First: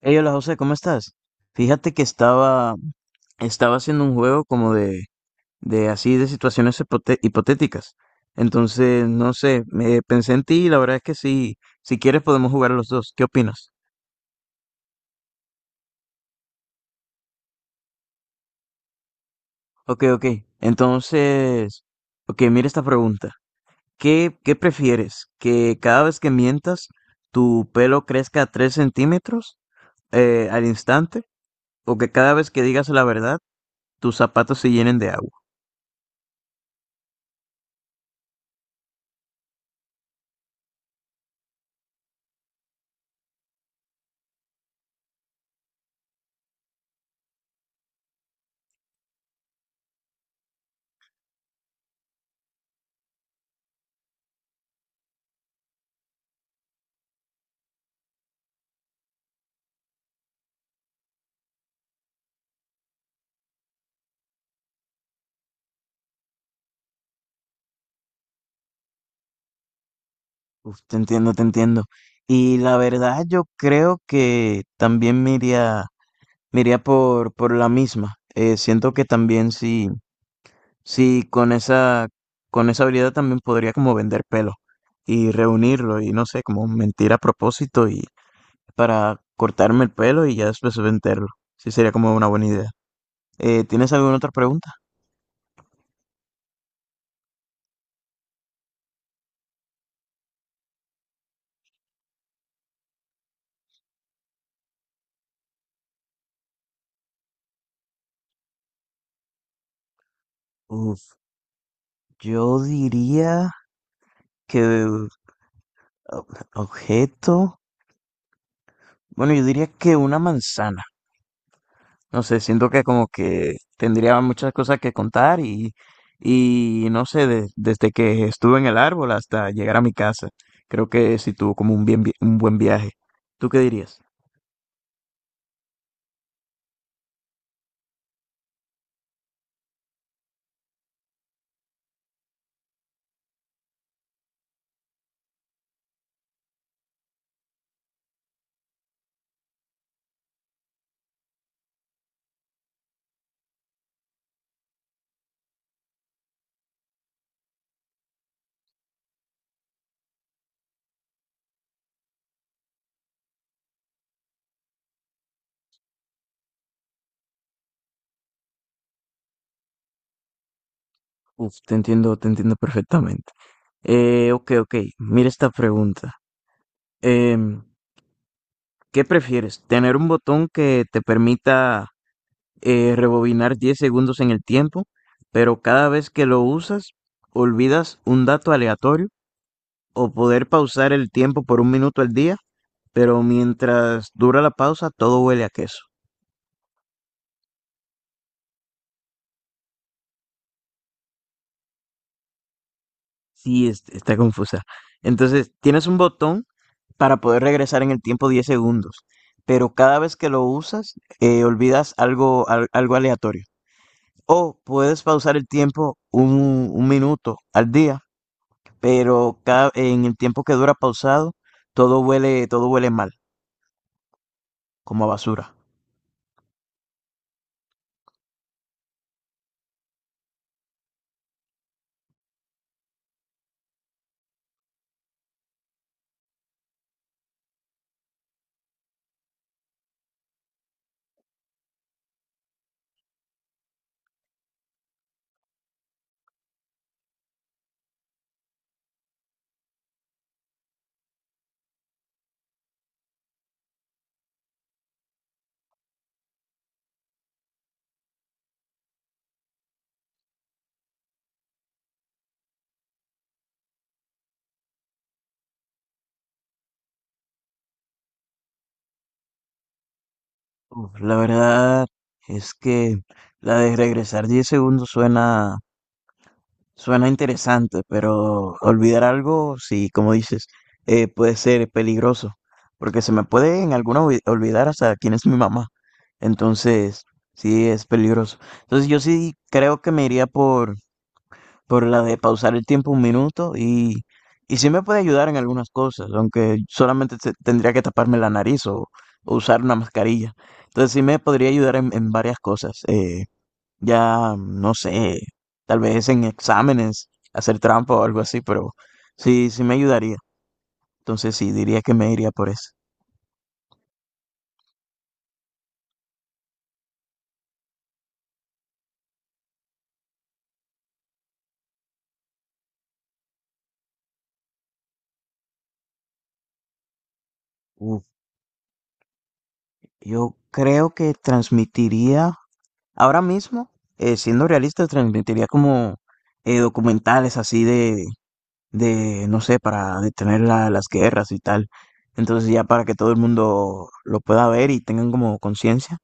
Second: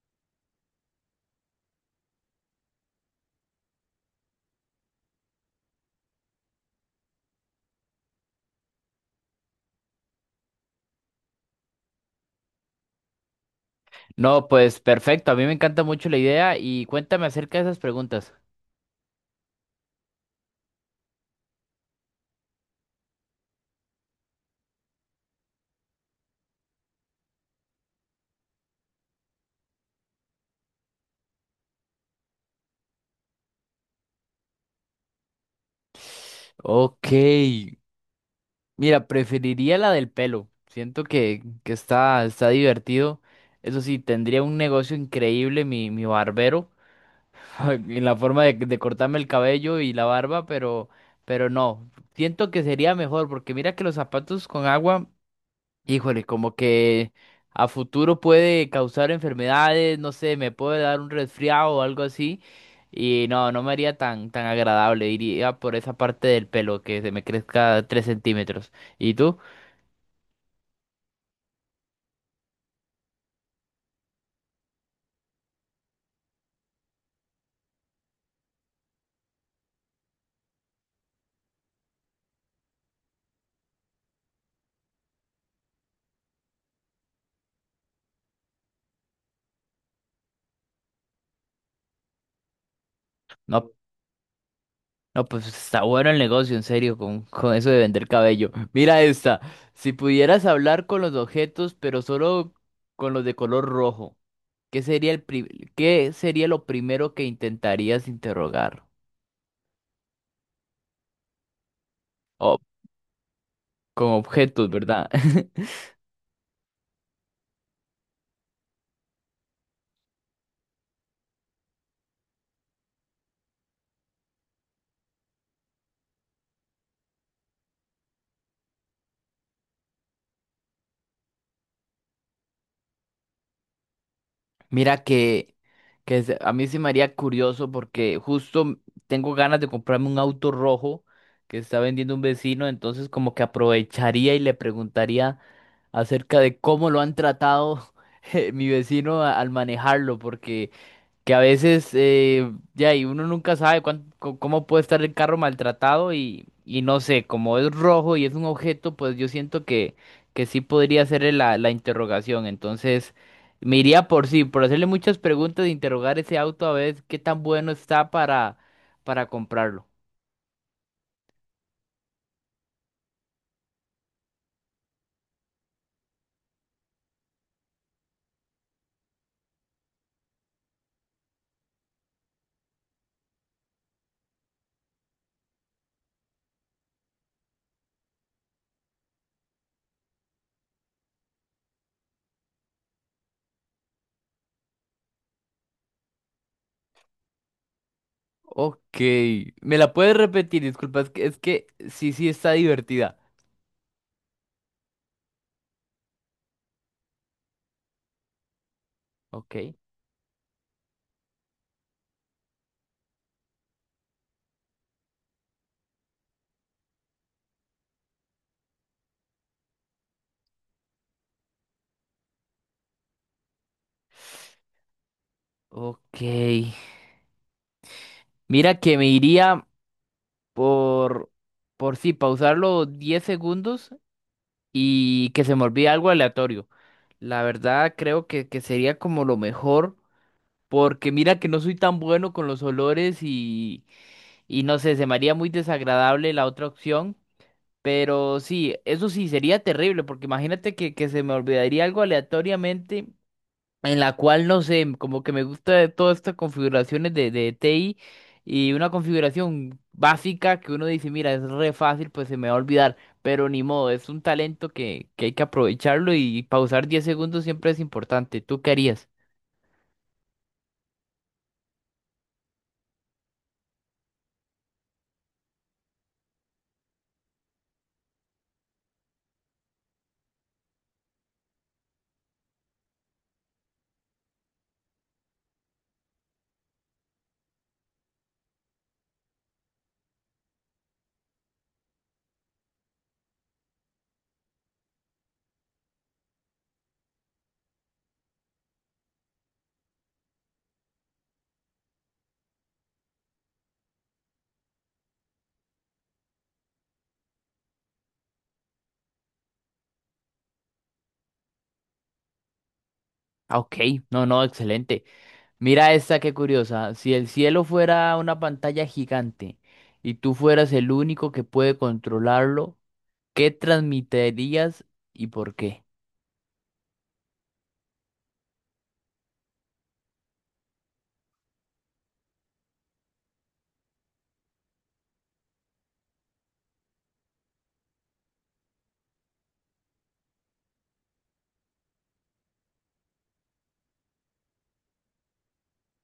Hey, hola José, ¿cómo estás? Fíjate que estaba haciendo un juego como de así de situaciones hipotéticas. Entonces, no sé, me pensé en ti y la verdad es que sí, si quieres podemos jugar los dos. ¿Qué opinas? No, pues perfecto, a mí me encanta mucho la idea y cuéntame acerca de esas preguntas. Ok, ok. Entonces, ok, mira esta pregunta. ¿Qué prefieres? ¿Que cada vez que mientas tu pelo crezca 3 centímetros al instante? ¿O que cada vez que digas la verdad tus zapatos se llenen de agua? Ok, mira, preferiría la del pelo. Siento que está divertido. Eso sí, tendría un negocio increíble mi barbero, en la forma de cortarme el cabello y la barba, pero no, siento que sería mejor porque mira que los zapatos con agua. Híjole, como que a futuro puede causar enfermedades, no sé, me puede dar un resfriado o algo así. Y no, no me haría tan agradable. Iría por esa parte del pelo que se me crezca 3 centímetros. ¿Y tú? Uf, te entiendo, te entiendo. Y la verdad, yo creo que también me iría por, la misma. Siento que también sí, sí, con esa habilidad también podría como vender pelo y reunirlo y no sé, como mentir a propósito y para cortarme el pelo y ya después venderlo. Sí, sería como una buena idea. No, ¿Tienes alguna otra pregunta? no, pues está bueno el negocio, en serio, con eso de vender cabello. Mira esta. Si pudieras hablar con los objetos, pero solo con los de color rojo, ¿ qué sería lo primero que intentarías interrogar? Uf, O yo diría con que objetos, ¿verdad? Objeto, bueno, yo diría que una manzana. No sé, siento que como que tendría muchas cosas que contar y no sé, desde que estuve en el árbol hasta llegar a mi casa, creo que sí tuvo como un buen viaje. ¿Tú qué dirías? Mira que a mí se me haría curioso porque justo tengo ganas de comprarme un auto rojo que está vendiendo un vecino, entonces como que aprovecharía y le preguntaría acerca de cómo lo han tratado, mi vecino al manejarlo, porque que a veces ya y uno nunca sabe cómo puede estar el carro maltratado y no sé, como es rojo y es un objeto, pues yo siento que sí podría ser la interrogación. Entonces, me iría por sí, por hacerle muchas preguntas e interrogar ese auto a ver qué tan bueno está para comprarlo. Uf, te entiendo perfectamente. Ok, ok, mira esta pregunta. Em, ¿Qué prefieres? ¿Tener un botón que te permita rebobinar 10 segundos en el tiempo, pero cada vez que lo usas, olvidas un dato aleatorio? ¿O poder pausar el tiempo por un minuto al día, pero mientras dura la pausa todo huele a queso? Ok, ¿me la puedes repetir? Disculpa, es que sí, sí está divertida. Sí, está confusa. Entonces, tienes un botón para poder regresar en el tiempo 10 segundos, pero Ok, cada vez que lo usas, olvidas algo, algo aleatorio. O puedes pausar el tiempo un minuto al día, pero en el tiempo que dura pausado, todo huele mal, como a basura. ok. Mira que me iría por, por sí, pausarlo 10 segundos y que se me olvide algo aleatorio. La verdad creo que sería como lo mejor, porque mira que no soy tan bueno con los olores y no sé, se me haría muy desagradable la otra opción. Pero sí, eso sí sería terrible, porque imagínate que se me olvidaría algo aleatoriamente en la cual no sé, como que me gusta de todas estas configuraciones de TI y una configuración básica que uno dice, mira, es re fácil, pues se me va a olvidar, pero ni modo, es un talento que hay que aprovecharlo y pausar 10 segundos siempre es importante. ¿Tú qué harías? Uf, la verdad es que la de regresar 10 segundos suena interesante, pero olvidar algo, sí, como dices, puede ser peligroso, porque se me puede en alguna olvidar hasta quién es mi mamá. Entonces, sí, es peligroso. Entonces, yo sí creo que me iría por la de pausar el tiempo un minuto y sí me puede ayudar en algunas cosas, aunque solamente tendría que taparme la nariz o, usar una mascarilla. Entonces sí me podría ayudar en varias cosas. Ya, no sé, tal vez en exámenes, hacer trampa o algo así, pero sí, sí me ayudaría. Entonces sí, diría que me iría por eso. Ah, ok, no, no, excelente. Mira esta, qué curiosa. Si el cielo fuera una pantalla gigante y tú fueras el único que puede controlarlo, ¿qué transmitirías y por qué? Uf, yo creo que transmitiría ahora mismo, siendo realista, transmitiría como documentales así de, no sé, para detener las guerras y tal. Entonces ya para que todo el mundo lo pueda ver y tengan como conciencia.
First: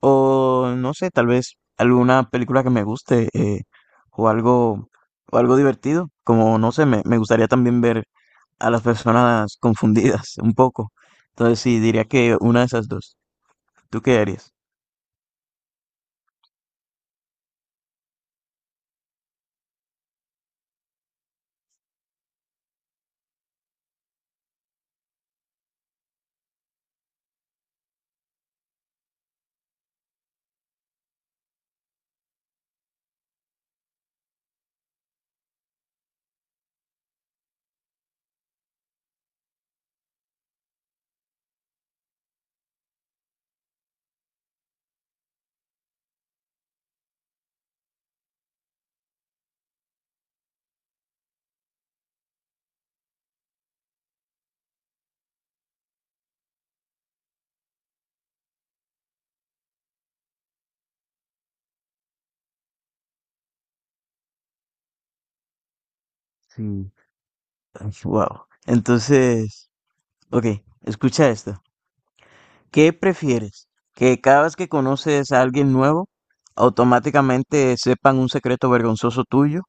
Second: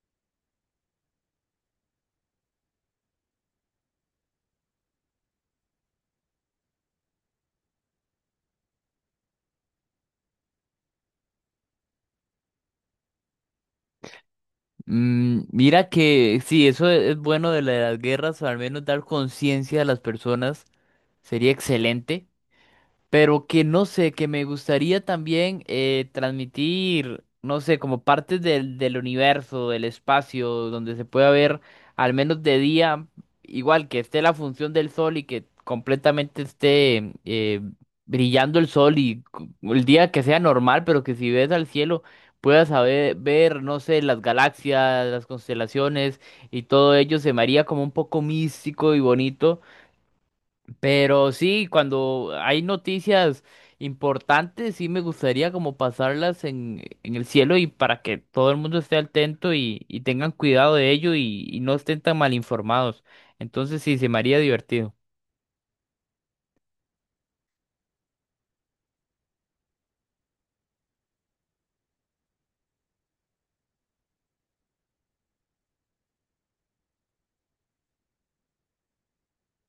O no sé, tal vez alguna película que me guste o algo, o algo divertido. Como, no sé, me gustaría también ver a las personas confundidas un poco. Entonces sí, diría que una de esas dos. ¿Tú qué harías? Mm, mira que sí, eso es bueno de de las guerras, o al menos dar conciencia a las personas sería excelente, pero que no sé, que me gustaría también transmitir, no sé, como partes del universo, del espacio, donde se pueda ver al menos de día, igual que esté la función del sol y que completamente esté brillando el sol y el día que sea normal, pero que si ves al cielo puedas saber, ver, no sé, las galaxias, las constelaciones, y todo ello se me haría como un poco místico y bonito. Pero sí, cuando hay noticias importantes, sí me gustaría como pasarlas en el cielo y para que todo el mundo esté atento y tengan cuidado de ello y no estén tan mal informados. Entonces sí, se me haría divertido. Sí. Wow. Entonces. Ok, escucha esto. ¿Qué prefieres? ¿Que cada vez que conoces a alguien nuevo, automáticamente sepan un secreto vergonzoso tuyo?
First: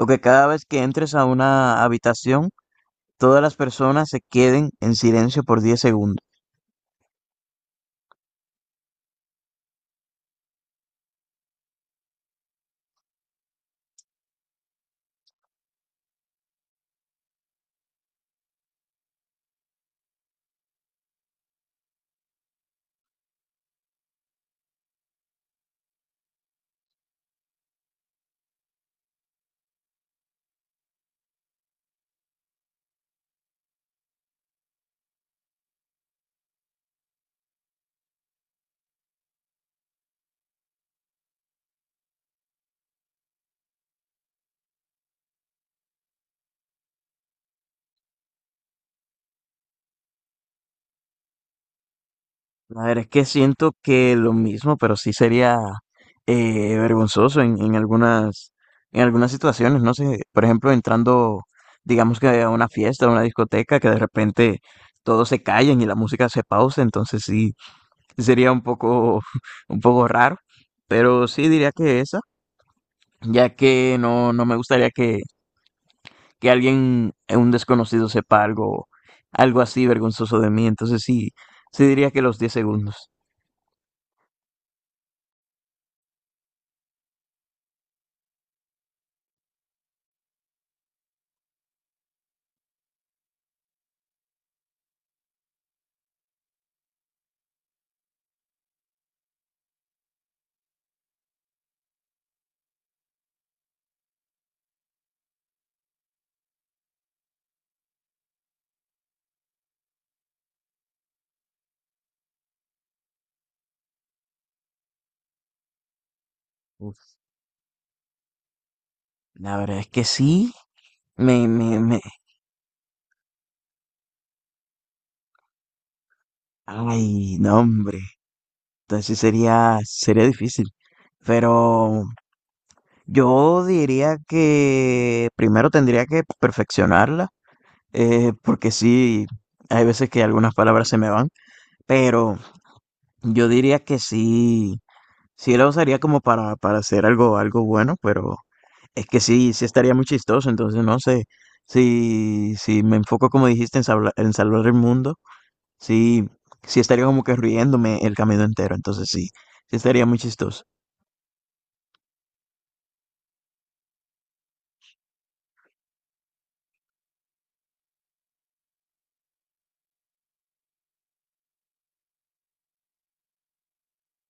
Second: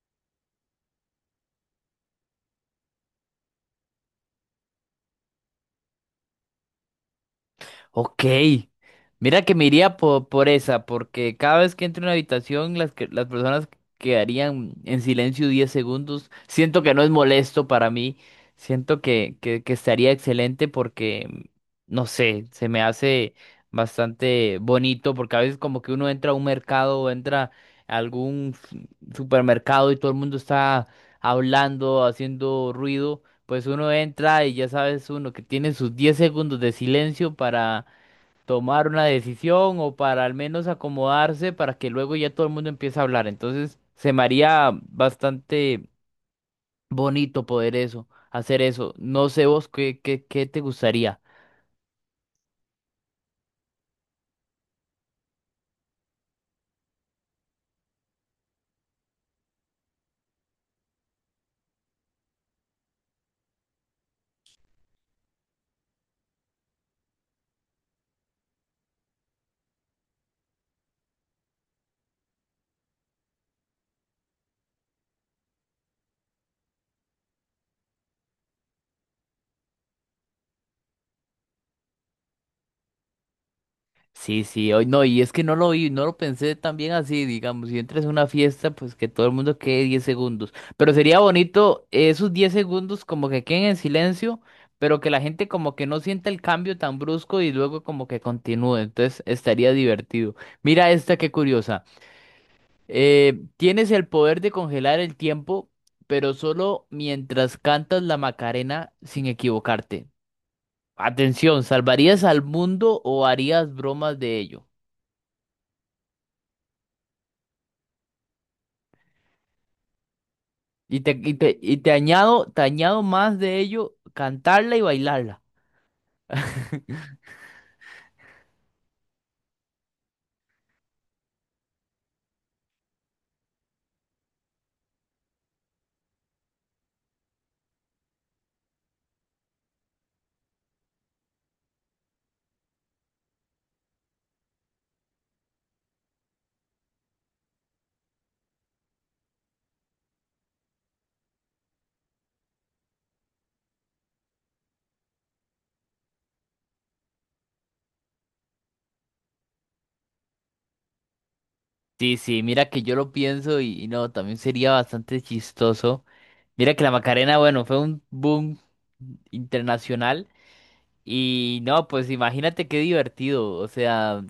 ¿O que cada vez que entres a una habitación, todas las personas se queden en silencio por 10 segundos? Ok, mira que me iría por, esa, porque cada vez que entro en una habitación, las personas quedarían en silencio 10 segundos. Siento que no es molesto para mí, siento que estaría excelente porque, no sé, se me hace bastante bonito, porque a veces como que uno entra a un mercado o entra a algún supermercado y todo el mundo está hablando, haciendo ruido. Pues uno entra y ya sabes uno que tiene sus 10 segundos de silencio para tomar una decisión o para al menos acomodarse para que luego ya todo el mundo empiece a hablar. Entonces se me haría bastante bonito poder eso, hacer eso. No sé vos qué te gustaría. A ver, es que siento que lo mismo, pero sí sería vergonzoso en algunas situaciones, no sé, por ejemplo, entrando, digamos que a una fiesta, a una discoteca, que de repente todos se callen y la música se pausa, entonces sí, sería un poco, un poco raro, pero sí diría que esa, ya que no, no me gustaría que, alguien, un desconocido, sepa algo así vergonzoso de mí, entonces sí, sí diría que los 10 segundos. Sí, sí, hoy no, y es que no lo vi, no lo pensé tan bien así, digamos, si entras a una fiesta, pues que todo el mundo quede 10 segundos, pero sería bonito, esos 10 segundos como que queden en silencio, pero que la gente como que no sienta el cambio tan brusco y luego como que continúe, entonces estaría divertido. Mira esta, qué curiosa. Tienes el poder de congelar el tiempo, pero solo mientras cantas la Macarena sin equivocarte. Atención, ¿salvarías al mundo o harías bromas de ello? Uf, la verdad es que sí, Y te, y me, te, y me, te me, añado, te añado más de ello, cantarla y bailarla. ay, no, hombre, entonces sí sería difícil, pero yo diría que primero tendría que perfeccionarla, porque sí, hay veces que algunas palabras se me van. Pero yo diría que sí, sí lo usaría como para, hacer algo bueno, pero es que sí, sí estaría muy chistoso, entonces no sé, si me enfoco como dijiste en salvar el mundo, sí, sí estaría como que riéndome el camino entero, entonces sí, sí estaría muy chistoso, Sí, sí, mira que yo lo pienso y no, también sería bastante chistoso. Mira que la Macarena, bueno, fue un boom internacional y no, pues imagínate qué divertido, o sea,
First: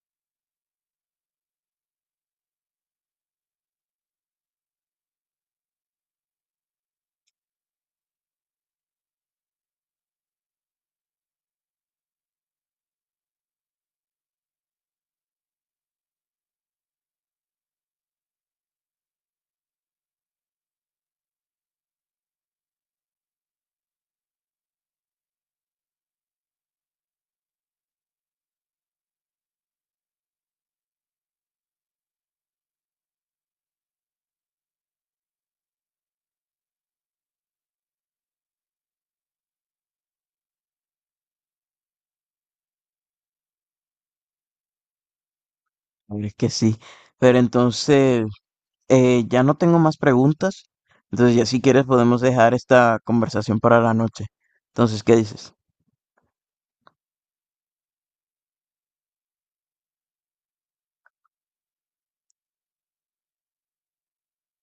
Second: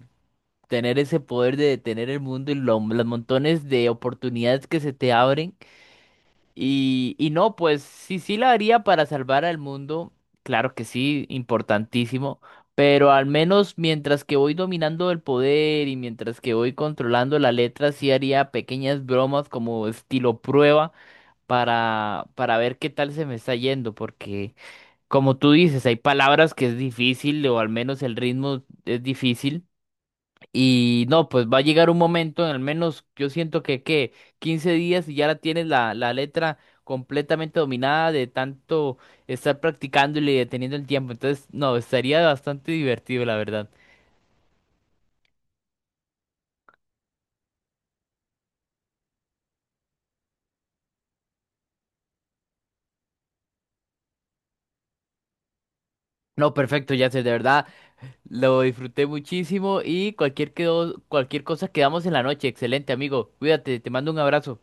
tener ese poder de detener el mundo y los montones de oportunidades que se te abren. Y no, pues sí, sí la haría para salvar al mundo, claro que sí, importantísimo, pero al menos mientras que voy dominando el poder y mientras que voy controlando la letra, sí haría pequeñas bromas como estilo prueba para ver qué tal se me está yendo, porque como tú dices, hay palabras que es difícil o al menos el ritmo es difícil. Y no, pues va a llegar un momento, en al menos yo siento que 15 días y ya la tienes la letra completamente dominada de tanto estar practicándole y deteniendo el tiempo. Entonces, no, estaría bastante divertido, la verdad. es que sí, pero entonces ya no tengo más preguntas, entonces ya si quieres podemos dejar esta conversación para la noche, entonces, ¿qué dices? No, perfecto, ya sé, de verdad, lo disfruté muchísimo y cualquier cosa quedamos en la noche. Excelente, amigo. Cuídate, te mando un abrazo.